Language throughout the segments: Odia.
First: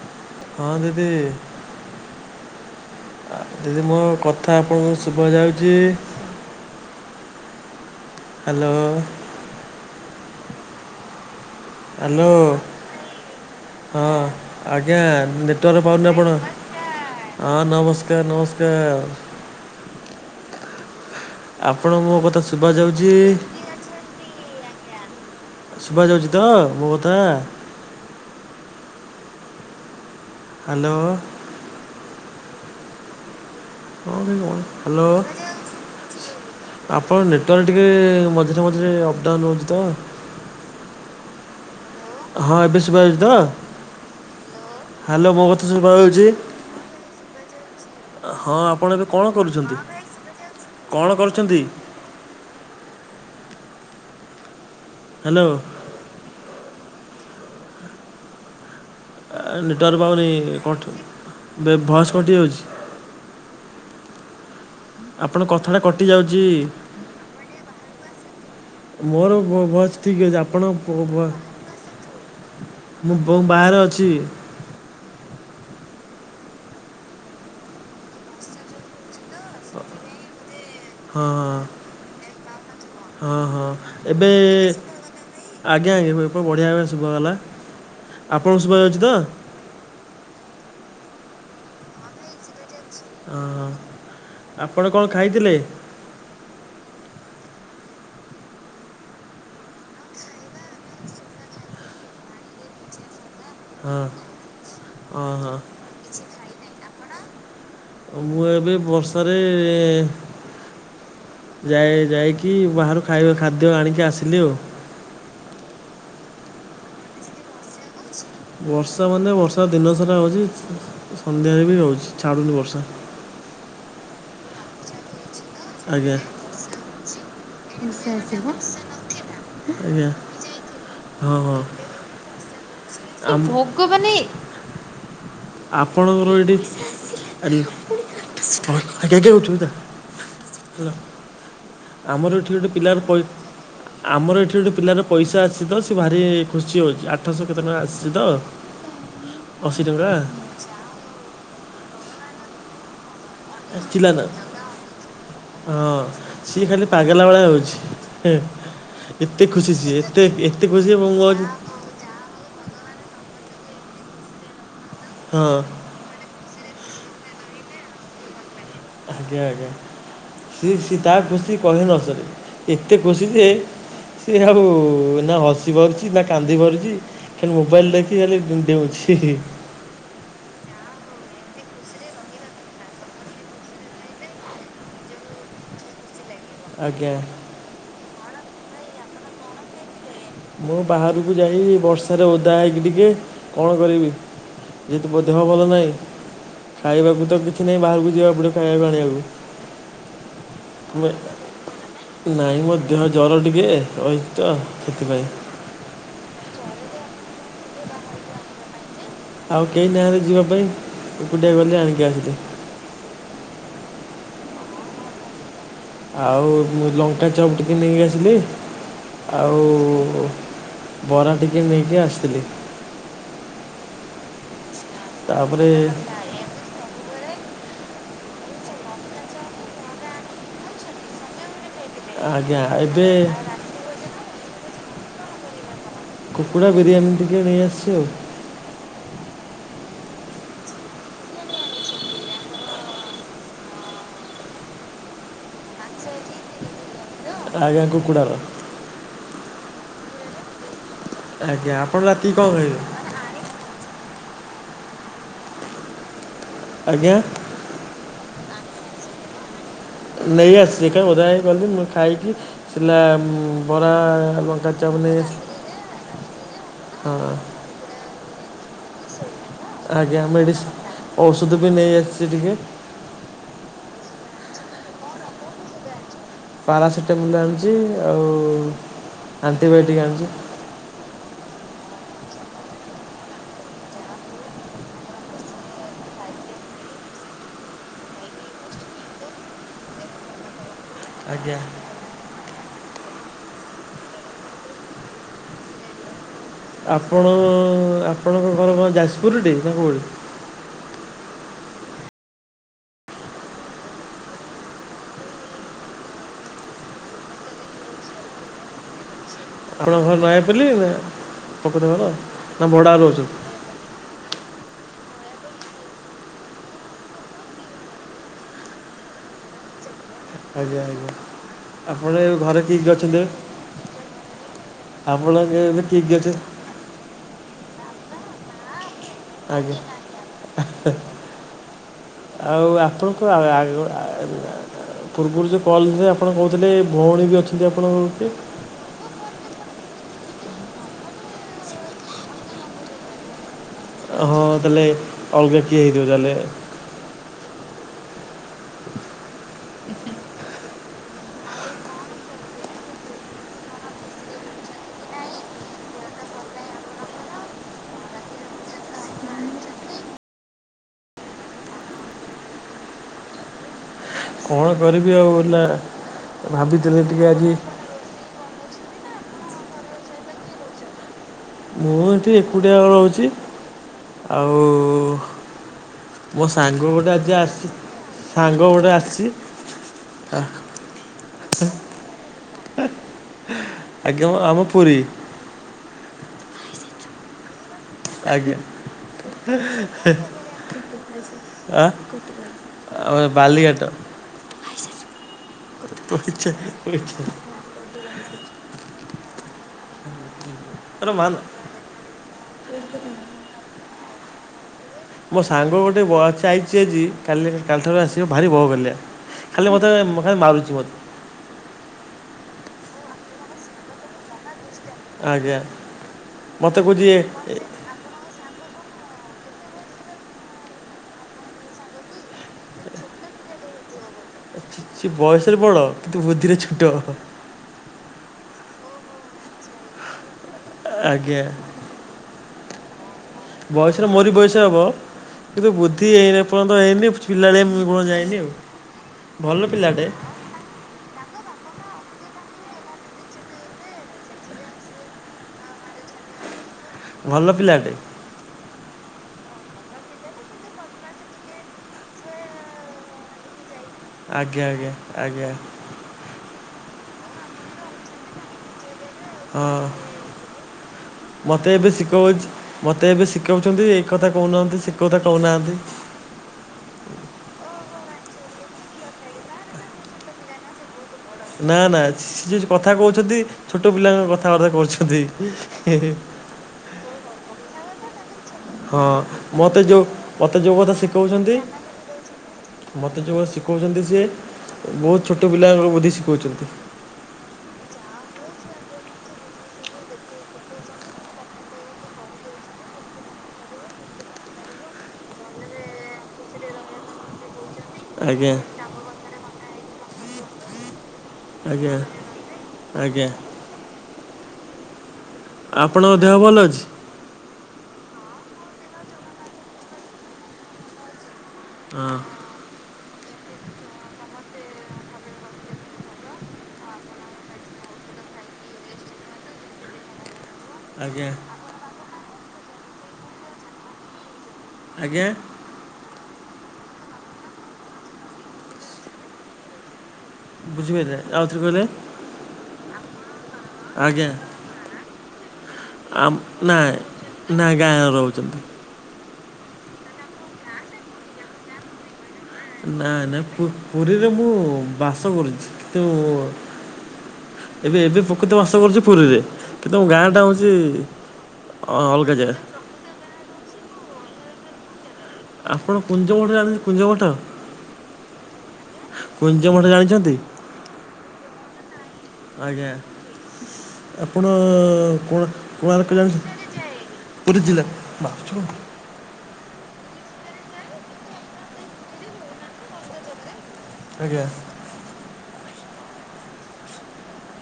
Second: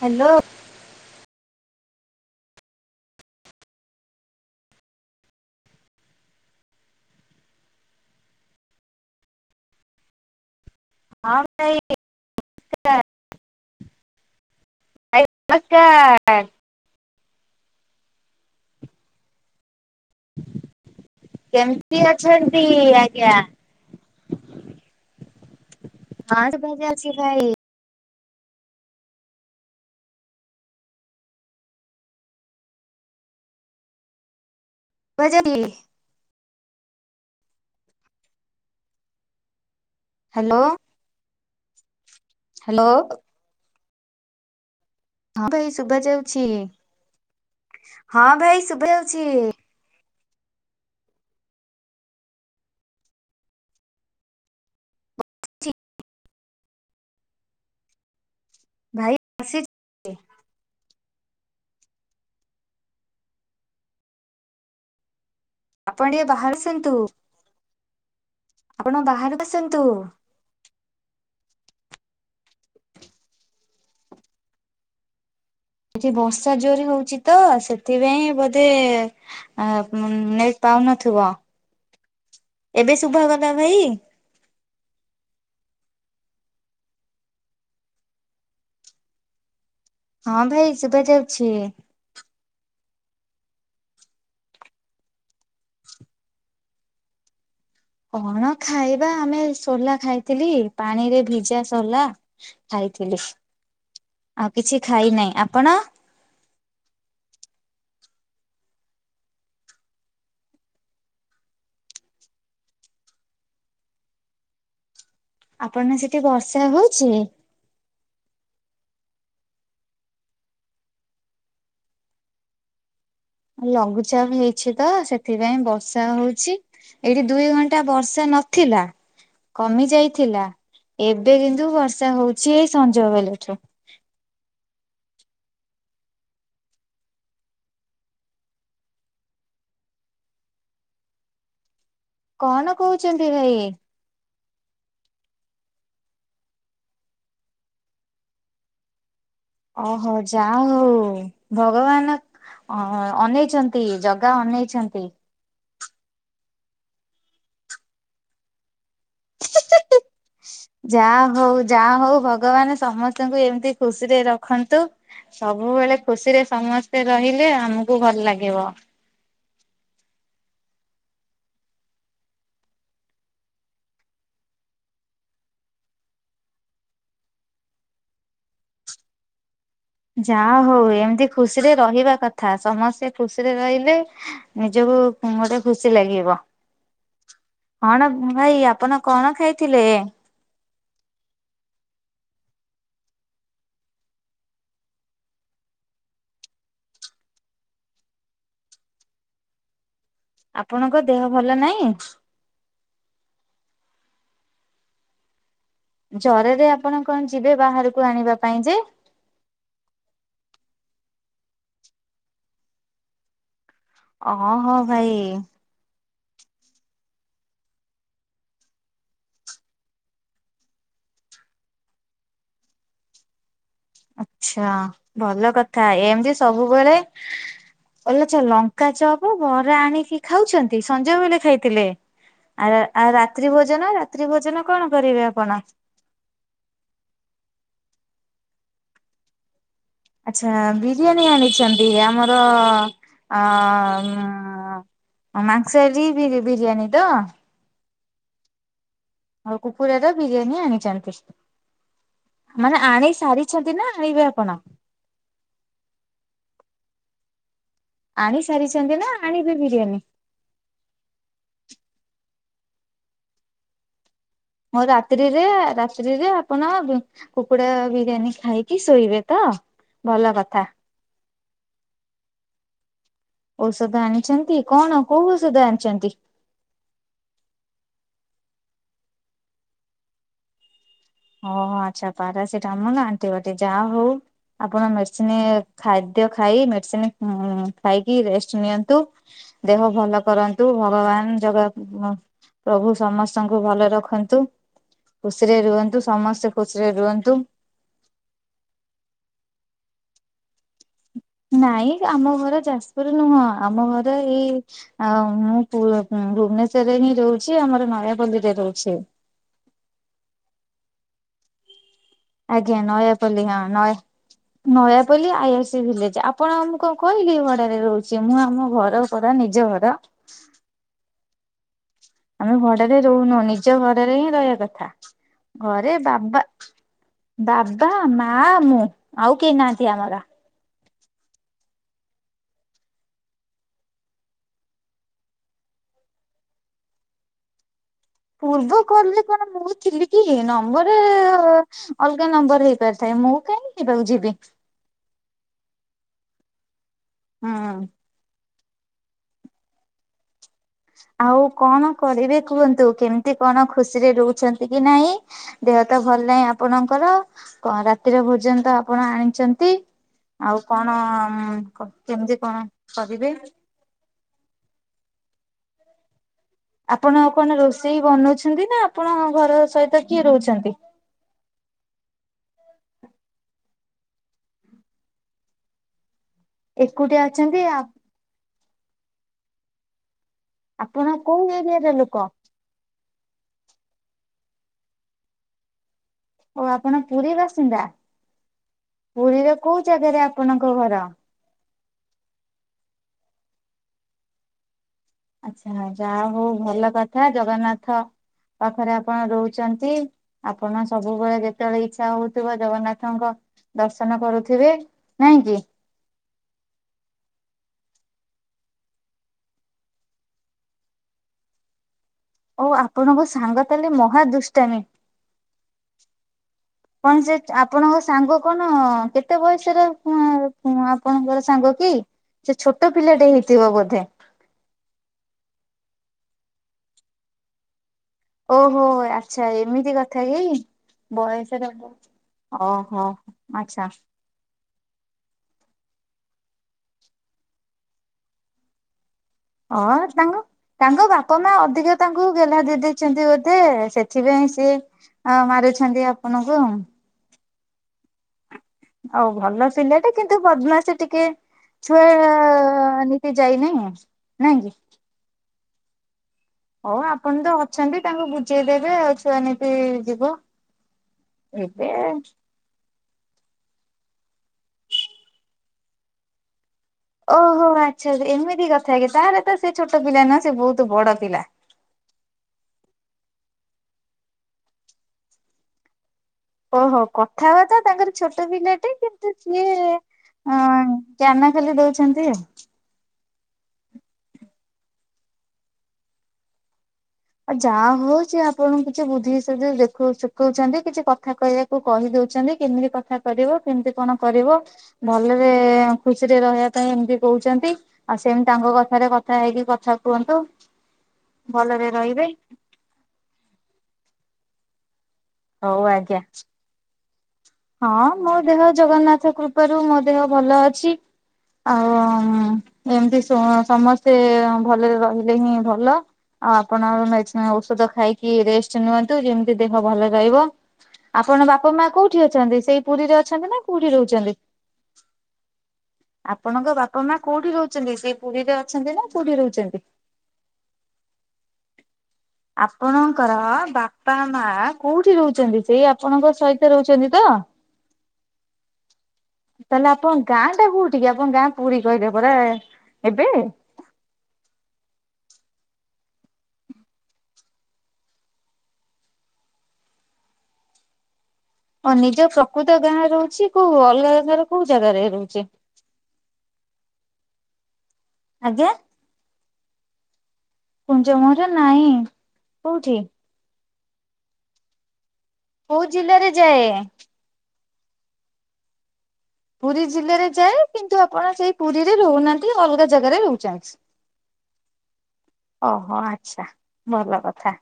ହାଲୋ। ହଁ ଦିଦି। ଆ ଦିଦି ମୋ କଥା ଆପଣଙ୍କୁ ଶୁଭା ଯାଉଚି? ହାଲୋ। ହଁ ଭାଇ ହ୍ୟାଲୋ [inaudible] ହଁ ଆଜ୍ଞା ଭାଇ ନେଟୱାର୍କ ପାଉନି ନମସ୍କାର। ଆପଣ ହଁ ନମସ୍କାର ନମସ୍କାର। କେମିତି ଆପଣ ମୋ କଥା ଅଛନ୍ତି ଶୁବା ଯାଉଛି। ଆଜ୍ଞା ଶୁଭ ଯାଉଚି ହଁ ତ ମୋ ଶୁଭାଯାଉଛି କଥା। ଭାଇ ହାଲୋ। ହାଲୋ। ଶୁଭାଯାଉଛି। ଆପଣ ନେଟୱାର୍କ ଟିକେ ମଝିରେ ମଝିରେ ଅପ ଡାଉନ ହଉଚି ତ। ହାଲୋ। ହଁ ଏବେ ଶୁଦ୍ଭା ଜାଉଚି ତ। ହାଲୋ ମୋ ହଁ ଭାଇ କଥା ଶୁଦ୍ଭା ଶୁଭା ଯାଉଜି। ଯାଉଛି ହଁ ଭାଇ ଶୁଭା ଆପଣ ଏବେ କଣ ଯାଉଛି। କରୁଚନ୍ତି କଣ କରୁଚନ୍ତି? ହାଲୋ। ଭାଇ ଆ ଆସି ନେଟୱାର୍କ ପାଉନି [unintelligible] ଭଏସ୍ କଟିଯାଉଛି। ଆପଣ କଥା ଟା ଆପଣ କଟି ଟିକେ ଯାଉଚି। ବାହାରୁ ଆସନ୍ତୁ ଆପଣ ମୋର ବାହାରକୁ ଭ ଆସନ୍ତୁ। ଭଏସେ ଠିକ୍ ଅଛି ଆପଣ ପୋ ଭ ମୁଁ ବଉ ବାହାରେ ଅଛି। ଏଠି ବର୍ଷା ଜୋର ରେ ହଉଚି ତ ସେଥିପାଇଁ ବୋଧେ ଆ ନେଟ୍ ହଁ ପାଉନଥିବ ଏବେ ହଁ ଶୁଭ ହଁ ଗଲା ହଁ ଭାଇ। ଏବେ ଆଜ୍ଞା ଆଜ୍ଞା [unintelligible] ବଢ଼ିଆ ଦ୍ଭାବରେ ଶୁଦ୍ଭା ଗଲା। ଆପଣଙ୍କୁ ଶୁଭା ଯାଉଚି ତ। ହଁ, ଭାଇ ଶୁଭା ଯାଉଛି। ହଁ, ଆପଣ କଣ ଖାଇଥିଲେ? କଣ ଖାଇବା, ଆମେ ସୋଲା ଖାଇଥିଲି ପାଣିରେ ଭିଜା ସୋଲା। ଖାଇଥିଲୁ। ହଁ ଆଉ କିଛି ଖାଇ ହଁ ନାହିଁ। ହଁ ଆପଣ ମୁଁ ଏବେ ବର୍ଷାରେ ଯାଇ ଯାଇକି ବାହାରୁ ଖାଇବା ଖାଦ୍ୟ ଆଣିକି ଆସିଲି ଆଉ। ଆପଣ ସେଠି ବର୍ଷା ହଉଛି। ବର୍ଷା ମାନେ ବର୍ଷା ଦିନସାରା ହଉଛି, ସନ୍ଧ୍ୟାରେ ବି ହଉଛି, ଛାଡୁନି ବର୍ଷା। ଆଉ ଲଘୁଚାପ ହେଇଛି ତ ସେ ସେ ଯାଏ ବର୍ଷା ଆଜ୍ଞା ହଉଛି, ଏଠି ଦୁଇ ଘଣ୍ଟା ବର୍ଷା ନଥିଲା। କମି ଆଜ୍ଞା ଯାଇଥିଲା। ଏବେ ହଁ ହଁ କିନ୍ତୁ ବର୍ଷା ହଉଛି ଏଇ ସଞ୍ଜ ବେଳ ଠୁ। କୋଉ ମାନେ [unintelligible] ଆମର ଏଠି କଣ ଗୋଟେ ପିଲାର ପଇ କହୁଛନ୍ତି ଭାଇ? ଆମର ଏଠି ଗୋଟେ ପିଲାର ପଇସା ଆସିଛି ତ, ସିଏ ଭାରି ଖୁସି ହେଉଛି, ଆଠଶହ କେତେ ଟଙ୍କା ଆସିଛି ତ ଅଶୀ ଟଙ୍କା ଓହୋ ଯା ହଉ ଭଗବାନ ଅ-ଅନେ ଚନ୍ତି। ଆସିଥିଲା ନା ଜଗା ଅନେଇଛନ୍ତି। ହଁ, ସିଏ ଖାଲି ପାଗଲା ଭଳିଆ ହଉଛି। ହେ ଏତେ ଖୁସି ସିଏ, ଏତେ ଏତେ ଖୁସି। ମୁଁ ଯାହା ଆଜି ହଉ ଯାହା ହଉ, ଭଗବାନ ସମସ୍ତଙ୍କୁ ଏମିତି ଖୁସିରେ ରଖନ୍ତୁ ହଁ ସବୁବେଳେ ଖୁସିରେ ସମସ୍ତେ ରହିଲେ ଆମକୁ ଭଲ ଲାଗିବ। ଆଜ୍ଞା। ଆଜ୍ଞା। ସେ ସେ ତା ଖୁସି କହିଲେ ନ ସରେ, ଏତେ ଖୁସି ଯେ ସେ ଆଉ ନା ହସି ପାରୁଛି ନା କାନ୍ଦି ପାରୁଛି। ଖାଲି ମୋବାଇଲି ଦେଖି ଖାଲି ଡେଉଁଛି। ଯା ହଉ ଏମିତି ଖୁସିରେ ରହିବା କଥା। ସମସ୍ତେ ଖୁସିରେ ରହିଲେ ନିଜକୁ ଗୋଟେ ଖୁସି ଲାଗିବ। ଆଜ୍ଞା। କଣ ଭାଇ, ଆପଣ କଣ ଖାଇଥିଲେ? ମୁଁ ବାହାରକୁ ଯାଇ ବର୍ଷାରେ ଓଦା ହେଇକି ଟିକେ କଣ କରିବି। ଯେହେତୁ ମୋ ଦେହ ଭଲ ନହିଁ। ଖାଇବାକୁ ତ କିଛି ନାହିଁ, ବାହାରକୁ ଯିବାକୁ ପଡିବ ଖାଇବାକୁ ଆଣିବାକୁ। ଆପଣଙ୍କ ଦେହ ଭଲ ନାହିଁ? ନାଇଁ, ମୋ ଦେହ ଜ୍ବର ଟିକେ ରହିଛି ତ ସେଥିପାଇଁ। ଜରରେ ଆପଣ କଣ ଯିବେ ବାହାରକୁ ଆଣିବା ପାଇଁ ଯେ। ଆଉ କେହି ନାହାନ୍ତି ଯିବା ପାଇଁ, ଏକୁଟିଆ ଗଲି ଆଣିକି ଆସିଲି। ହଁ ହଁ ଭାଇ। ଆଉ ମୁଁ ଲଙ୍କା ଚପ୍ ଟିକେ ନେଇ ଆସିଲି। ଆଉ ବରା ଟିକେ ନେଇକି ଆସିଥିଲି। ଆଚ୍ଛା ଭଲ ତାପରେ କଥା ଏମ୍ ତି ସବୁବେଳେ। ଓ ଲ ଲଙ୍କା ଚପ ବରା ଆଣିକି ଖାଉଛନ୍ତି ସଞ୍ଜ ବେଲେ ଖାଇଥିଲେ। ଆଉ ଆଉ ରାତ୍ରି ଭୋଜନ ରାତ୍ରି ଭୋଜନ କଣ କରିବେ ଆ-ଆଉ ଆପଣ? ରାତ୍ରି ଭୋଜନ ରାତ୍ରି ଭୋଜନ କଣ କରିବେ ଆପଣ? କୁକୁଡ଼ା ବିରିୟାନି ଟିକେ ନେଇ ଆସିଛି ଆଉ। ଆଚ୍ଛା। ବିରିୟାନୀ ଆଣିଛନ୍ତି ଆମର ଅ ଓ ମାଂସାରୀ ବିରି-ବିରିୟାନୀ ତ? ଆଜ୍ଞା କୁକୁଡ଼ାର। ଆଉ କୁକୁଡାର ବିରିୟାନୀ ଆଣିଚନ୍ତି ଆଜ୍ଞା ଆପଣ ରାତିକି କଣ ଖାଇବେ ମାନେ ଆଣି ସାରି ଆଣିଛନ୍ତି ନା ଆଣିବେ ଆପଣ? ଆଜ୍ଞା। ଆଣି ସାରିଛନ୍ତି ନା ଆଣିବେ ବିରିୟାନୀ? ନେଇଆସିଛି କାଇଁ ଓଦା ହେଇକି ଗଲି ମୁଁ ଖାଇକି ହେଲା ବରା ମ ମୁଁ ରାତ୍ରିରେ ରାତ୍ରିରେ ଆପଣ ହଁ କୁକୁଡା ବିରିୟାନୀ ଖାଇ ଆଜ୍ଞା ମେଡିସି ଔଷଧ ବି ନେଇ ଆସିଛି ଟିକେ। ଔଷଧ ଆଣିଛନ୍ତି କଣ କୋଉ ଔଷଧ ଆଣିଛନ୍ତି? ପାରାସିଟାମଲ୍ ଆଣିଛି ଆଉ ଆଣ୍ଟିବାୟୋଟିକ୍ ଆଣିଛି। ଓହୋ ଆଚ୍ଛା ପାରାସିଟାମଲ୍ ଆଣ୍ଟିବାୟୋଟିକ୍ ଯାହା ହଉ। ଆପଣ ମେଡିସିନ୍ ଖାଦ୍ୟ ଖାଇ ମେଡିସିନ୍ ଖାଇକି ରେଷ୍ଟ ନିଅନ୍ତୁ। ଦେହ ଭଲ କରନ୍ତୁ ଭଗବାନ ଆଜ୍ଞା ଜଗା ପ୍ରଭୁ ସମସ୍ତଙ୍କୁ ଭଲରେ ରଖନ୍ତୁ ଖୁସିରେ ରୁହନ୍ତୁ ସମସ୍ତେ ଖୁସିରେ ଆପଣ ରୁହନ୍ତୁ। ଆପଣଙ୍କ ଘର କଣ ଯାଜପୁରଟି ନା କଉଠି? ନାଇଁ ଆମ ଘର ଯାଜପୁର ନୁହଁ ଆମ ଘର ଏଇ ଆଉ ମୁଁ ପୁ ଭୁବନେଶ୍ଵରରେ ହିଁ ରହୁଛି ଆମର ନୟାପଲ୍ଲୀରେ ରହୁଛି। ଆପଣ ଘରେ ନୟାପଲ୍ଲୀ ନା ପ୍ରପର୍ ଘର ଆଉ। ଆଜ୍ଞା ନୟାପଲ୍ଲୀ ହଁ ନୟା ନୟାପଲ୍ଲୀ ଆଇଆଇସି ଭିଲେଜ ଆପଣମୁଁ କଣ କହିଲି ଭଡାରେ ରହୁଛି ମୁଁ ଆମ ଘର ପରା ନିଜ ଘର। ଆଜ୍ଞା ଆଜ୍ଞା। ଆପଣ ଏ ଆମେ ଭଡାରେ ରହୁନୁ ନିଜ ଘରରେ ହିଁ ରହିବା କଥା। ଆପଣଙ୍କ ଏବେ ଘରେ କିଏ କିଏ ବାବା ଅଛନ୍ତି ବାବା ମା ମୁଁ ଆଉ କେହି ଆଜ୍ଞା ନାହାନ୍ତି ଆମର। ଆଉ ଆପଣଙ୍କୁଗ ପୂର୍ବରୁ ଜଉ କଲଯାଏ ଆପଣ କହୁଥିଲେ ଭଉଣୀ ବି ଅଛନ୍ତି ଆପଣଙ୍କ କିଏ। ପୂର୍ବ କଲରେ କଣ ମୁଁ ଥିଲିକି ନମ୍ବରରେ ଅଲଗା ନମ୍ବରରେ ହେଇପାରିଥାଏ ମୁଁ କାଇଁ ଓହ ତାହେଲେ ଅଲଗା କିଏ ହେଇଥିବ ତାହେଲେ। ହଁ। [inaudible] ଆଉ କଣ କରିବେ କୁହନ୍ତୁ କେମିତି କଣ ଖୁସିରେ ରହୁଛନ୍ତି କି ନାହିଁ? ଦେହ ତ ଭଲ ନାଇଁ ଆପଣଙ୍କର କଣ ରାତିର ଭୋଜନ ତ ଆପଣ ଆଣିଛନ୍ତି। ଆଉ କଣ କେମିତି କଣ କରିବେ? କଣ କରିବି ଆଉ ହେଲା ଆପଣ କଣ ରୋଷେଇ ବନଉଛନ୍ତି ନା ଆପଣ ଘର ସହିତ କିଏ ରହୁଛନ୍ତି। ମୁଁ ଏଠି ଏକୁଟିଆ ରହୁଛି ଆଉ ମୋ ସାଙ୍ଗ ଗୋଟେ ଏକୁଟିଆ ଆଜି ଅଛନ୍ତି ଆସିଛି ସାଙ୍ଗ ଗୋଟେ ଆସିଛି। ଆପଣ କୋଉ ଏରିଆର ଲୁକ? ଆଜ୍ଞା ମ ଆମ ପୁରୀ। ଓ ଆପଣ ପୁରୀ ବାସିନ୍ଦା ଆଜ୍ଞା ପୁରୀର କୋଉ ଜାଗାରେ ଆପଣଙ୍କ ଘର? ଆ ଆମର ବାଲିଘାଟ। ଆଚ୍ଛା ଯାହା ହଉ ପଇସା ଭଲ କଥା ପଇସା ଜଗନ୍ନାଥ ପାଖରେ ଆପଣ ରହୁଛନ୍ତି। ଆପଣ ସବୁବେଳେ ମାନ ଯେତେବେଳେ ଇଛା ହଉଥିବ, ଜଗନ୍ନାଥଙ୍କ ଦର୍ଶନ କରୁଥିବେ? ନାଇଁ ମୋ କି? ସାଙ୍ଗ ଗୋଟେ ବସ୍ ଆଇ ସିଏଜି କାଲି କାଲିଠାରୁ ଆସିବ ଭାରି ବୋହାଗାଲିଆ, ଖାଲି ମୋତେ ମା ମାରୁଚି ମୋତେ। ଓଃ, ଆପଣଙ୍କ ସାଙ୍ଗ ତାଲେ ମହାଦୁଷ୍ଟାମି? ଆଜ୍ଞା। ମତେ କହୁଛି ଏ କଣ ସେ ଆପଣଙ୍କ ସାଙ୍ଗ କଣ କେତେ ବୟସରେ ଆ-ପ-ଆ-ପ ଆପଣଙ୍କର ସାଙ୍ଗ କି? ସେ ଛୋଟ ପିଲାଟେ ହେଇଥିବ ବୋଧେ? ସେ ବୟସରେ ବଡ କିନ୍ତୁ ବୁଦ୍ଧିରେ ଛୋଟ। ଓହୋ ଆଛା, ଏମିତି କଥା କି? ଆଜ୍ଞା ବୟସରେ ବ, ଓହୋ ଆଛା। ବୟସରେ ମୋରି ବୟସ ହେବ କିନ୍ତୁ ବୁଦ୍ଧି ଏ ଏପର୍ଯ୍ୟନ୍ତ ହେଇନି, ପିଲାଳିଆମି ଗୁଣ ଯାଇନି ଆଉ। ଭଲ ହଁ, ପିଲାଟେ ତାଙ୍କ୍ ତାଙ୍କ ବାପା ମା ଅଧିକ ତାଙ୍କୁ ଗେଲ୍ଲା ଦେଇ ଦେଇଚନ୍ତି ବୋଧେ, ସେଥିପାଇଁ ସିଏ ହଁ ମାରୁଛନ୍ତି ଆପଣଙ୍କୁ ଆଉ। ଭଲ ପିଲାଟେ। ଆଉ ଭଲ ପିଲା ଟେ କିନ୍ତୁ ବଦମାସୀ ଟିକେ ଛୁଆ ନୀତି ଯାଇନାହି ଆଉ। ଆଜ୍ଞା ଆଜ୍ଞା ଆଜ୍ଞା। ହଉ ଆପଣ ତ ଅଛନ୍ତି, ତାଙ୍କୁ ବୁଝେଇଦେବେ ଆଉ। ଛୁଆନୀତି ହଁ ଯିବ, ମତେ ଏବେ ଶିଖଉଛି ମତେ ଏବେ ଶିଖଉଚନ୍ତି, ଏଇ କଥା କହୁନାହାନ୍ତି ସେ କଥା କହୁନାହାନ୍ତି। ଓହୋ ଆଛା, ଏମିତି କଥା କି ତାହାଲେ ତ ସେ ଛୋଟ ପିଲା ନୁହଁ, ସେ ବହୁତ ବଡ ପିଲା। ନା ନା, ସେ ଯ କଥା କହୁଛନ୍ତି, ଛୋଟ ପିଲାଙ୍କ କଥାବାର୍ତ୍ତା କହୁଛନ୍ତି। ହି ହି ଓହୋ କଥା ବାର୍ତ୍ତା ତାଙ୍କର ଛୋଟ ପିଲା ମତେ ହଁ କିନ୍ତୁ ସିଏ ମତେ ଯୋଉ ମତେ ଅ ଯୋଉ କଥା ଜ୍ଞାନ ଶିଖଉଛନ୍ତି ଖାଲି ଦଉଛନ୍ତି ଆଉ। ମତେ ଯଉରା ଶିଖଉଚନ୍ତି ସିଏ, ବହୁତ୍ ଛୋଟ ପିଲାଙ୍କର ବୁଦ୍ଧି ଶିଖଉଚନ୍ତି। ଯା ହଉ, ସିଏ ଆପଣଙ୍କୁ କିଛି ବୁଦ୍ଧିଶୁଦ୍ଧି ଦେଖଉ ଶିଖଉଛନ୍ତି କିଛି କଥା କହିବାକୁ କୁ କହିଦଉଛନ୍ତି, କେମିତି କଥା କରିବ, କେମିତି କଣ କରିବ? ଭଲରେ ଖୁସିରେ ରହିବା ପାଇଁ ଏମିତି କହୁଛନ୍ତି। ଆଉ କଥାରେ କଥା ହେଇକି ପାଠ ପଢୁନି। ସେମିତି ଆଜ୍ଞା ତାଙ୍କ କଥାରେ କଥା ହେଇକି କଥା କୁହନ୍ତୁ। ଭଲରେ ଆଜ୍ଞା ରହିବେ। ଆଜ୍ଞା। ହଉ ଆପଣଙ୍କ ଆଜ୍ଞା ଦେହ ଭଲ ଅଛି? ହଁ ମୋ ଦେହ ଜଗନ୍ନାଥ କୃପାରୁ ମୋ ଦେହ ଭଲ ଅଛି। ଆ ହଁ। ହୁଁ, ଏମିତି ଶୁଣ୍, ସମସ୍ତେ ଭଲରେ ରହିଲେ ହିଁ ଭଲ। ଆଉ ଆପଣ ମେଡ୍ ଔଷଧ ଖାଇକି ରେଷ୍ଟ ନିଅନ୍ତୁ, ଯେମିତି ଦେହ ଭଲ ରହିବ। ଆଜ୍ଞା। ଆପଣ ବାପା ମା କୋଉଠି ଅଛନ୍ତି, ସେଇ ପୁରୀରେ ଅଛନ୍ତି ନା କୋଉଠି ରହୁଛନ୍ତି? ଆଜ୍ଞା? ଆପଣଙ୍କ ବାପା ମା କୋଉଠି ରହୁଛନ୍ତି, ସେ ପୁରୀରେ ଅଛନ୍ତି ନା କୋଉଠି ରହୁଛନ୍ତି? ବୁଝିପାରିଲେ ଆଉ ଥରେ କହିଲେ ଆପଣଙ୍କର ବାପା ଆଜ୍ଞା ମା କୋଉଠି ରହୁଛନ୍ତି? ସେଇ ଆପଣଙ୍କ ଆମ୍- ସହିତ ନା ରହୁ- ନା ଗାଁରେ ରହୁଚନ୍ତି। ତାହେଲେ ଆପଣ ଗାଁ ଟା କୋଉଠିକି, ଆପଣ ଗାଁ ପୁରୀ କହିଲେ ପରା? ନା, ଏବେ? ନାଇଁ, ପୁ ପୁରୀରେ ମୁଁ ବାସ କରୁଚି କିନ୍ତୁ ଏବେ ଏବେ ପ୍ରକୃତ ବାସ କରୁଛି ପୁରୀରେ। କିନ୍ତୁ ମୋ ଗାଁ ଟା ହୋଉଚି ଓ ନିଜ ପ୍ରକୃତ ଗାଁ ରହୁଛି କୋଉ ଅଲଗା ଜାଗାର କୋଉ ଜାଗାରେ ରହୁଚେ? ଆପଣ କୁଞ୍ଜ ମଠ ଜାଣିଛନ୍ତି କୁଞ୍ଜ ମଠ? ଆଜ୍ଞା। କୁଞ୍ଜ ମଠ ଜାଣିଛନ୍ତି? କୁଞ୍ଜ ମହର ନାଇଁ ଆଜ୍ଞା କୋଉଠି? ଆପଣ କୋଣ କୋଉ କୋଣାର୍କ ଜିଲ୍ଲାରେ ଯାଏ? ଜାଣିଛ ପୁରୀ ଜିଲ୍ଲା ମାଛ ପୁରୀ ଜିଲ୍ଲାରେ ଯାଏ କିନ୍ତୁ ଆପଣ ସେଇ ପୁରୀରେ ରହୁନାହାନ୍ତି ଅଲଗା ଜାଗାରେ ରହୁଛନ୍ତି। ଆଜ୍ଞା। ଓହୋ ଆଚ୍ଛା ଭଲ କଥା।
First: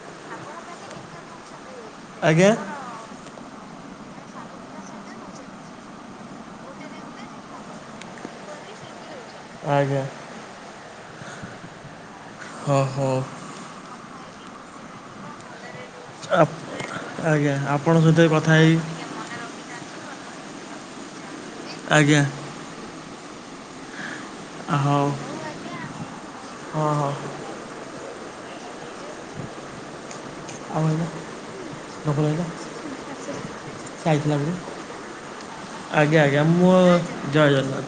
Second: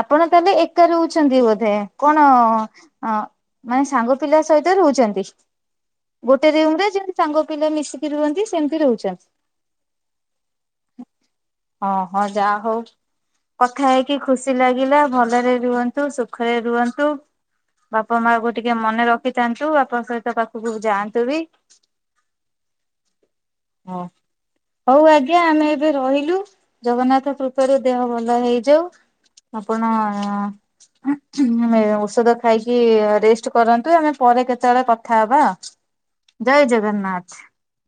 ଆପଣ ତାହେଲେ ଏକା ରହୁଛନ୍ତି ବୋଧେ କଣ ଆଜ୍ଞା ଅଁ ମାନେ ସାଙ୍ଗ ପିଲା ସହିତ ରହୁଛନ୍ତି। ଗୋଟେ ରୁମରେ ଯେମତି ସାଙ୍ଗ ପିଲା ମିଶିକି ରୁହନ୍ତି ସେମତି ରହୁଛନ୍ତି? ଆଜ୍ଞା ହଁ ହଁ ଯା ହଉ। କଥା ହେଇକି ଖୁସି ଲାଗିଲା ଭଲରେ ରୁହ ନ୍ତୁ ସୁଖରେ ଆପ- ରୁହନ୍ତୁ, ଆଜ୍ଞା ଆପଣଙ୍କ ବାପା ସହିତ ମାଆ କଥା କୁ ଟିକେ ହେଇ ମନେ ରଖ ଖିଥାନ୍ତୁ ବାପାଙ୍କ ସହିତ ପାଖକୁ ଯାଆନ୍ତୁ ବି। ଆଜ୍ଞା। ହଁ ହଉ ଆଜ୍ଞା ଆମେ ଏବେ ରହିଲୁ ହଁ ହଁ ଜଗନ୍ନାଥ କୃ ପାରୁ ଦେହ ଭଲ ହେଇଯାଉ। ଆପଣ ଅଁ ଆଉ ହେଲା ନକଲ ଔଷଧ ହେଲା ଖାଇକି ରେଷ୍ଟ କରନ୍ତୁ ସେ ଆମେ ଆଇଥିଲା ପରେ କେତେବେଳେ କଥା ହବା। ଆଜ୍ଞା ଆଜ୍ଞା ଜୟ ମୁଁ ଜଗନ୍ନାଥ। ଜୟ ଜଗନ୍ନାଥ।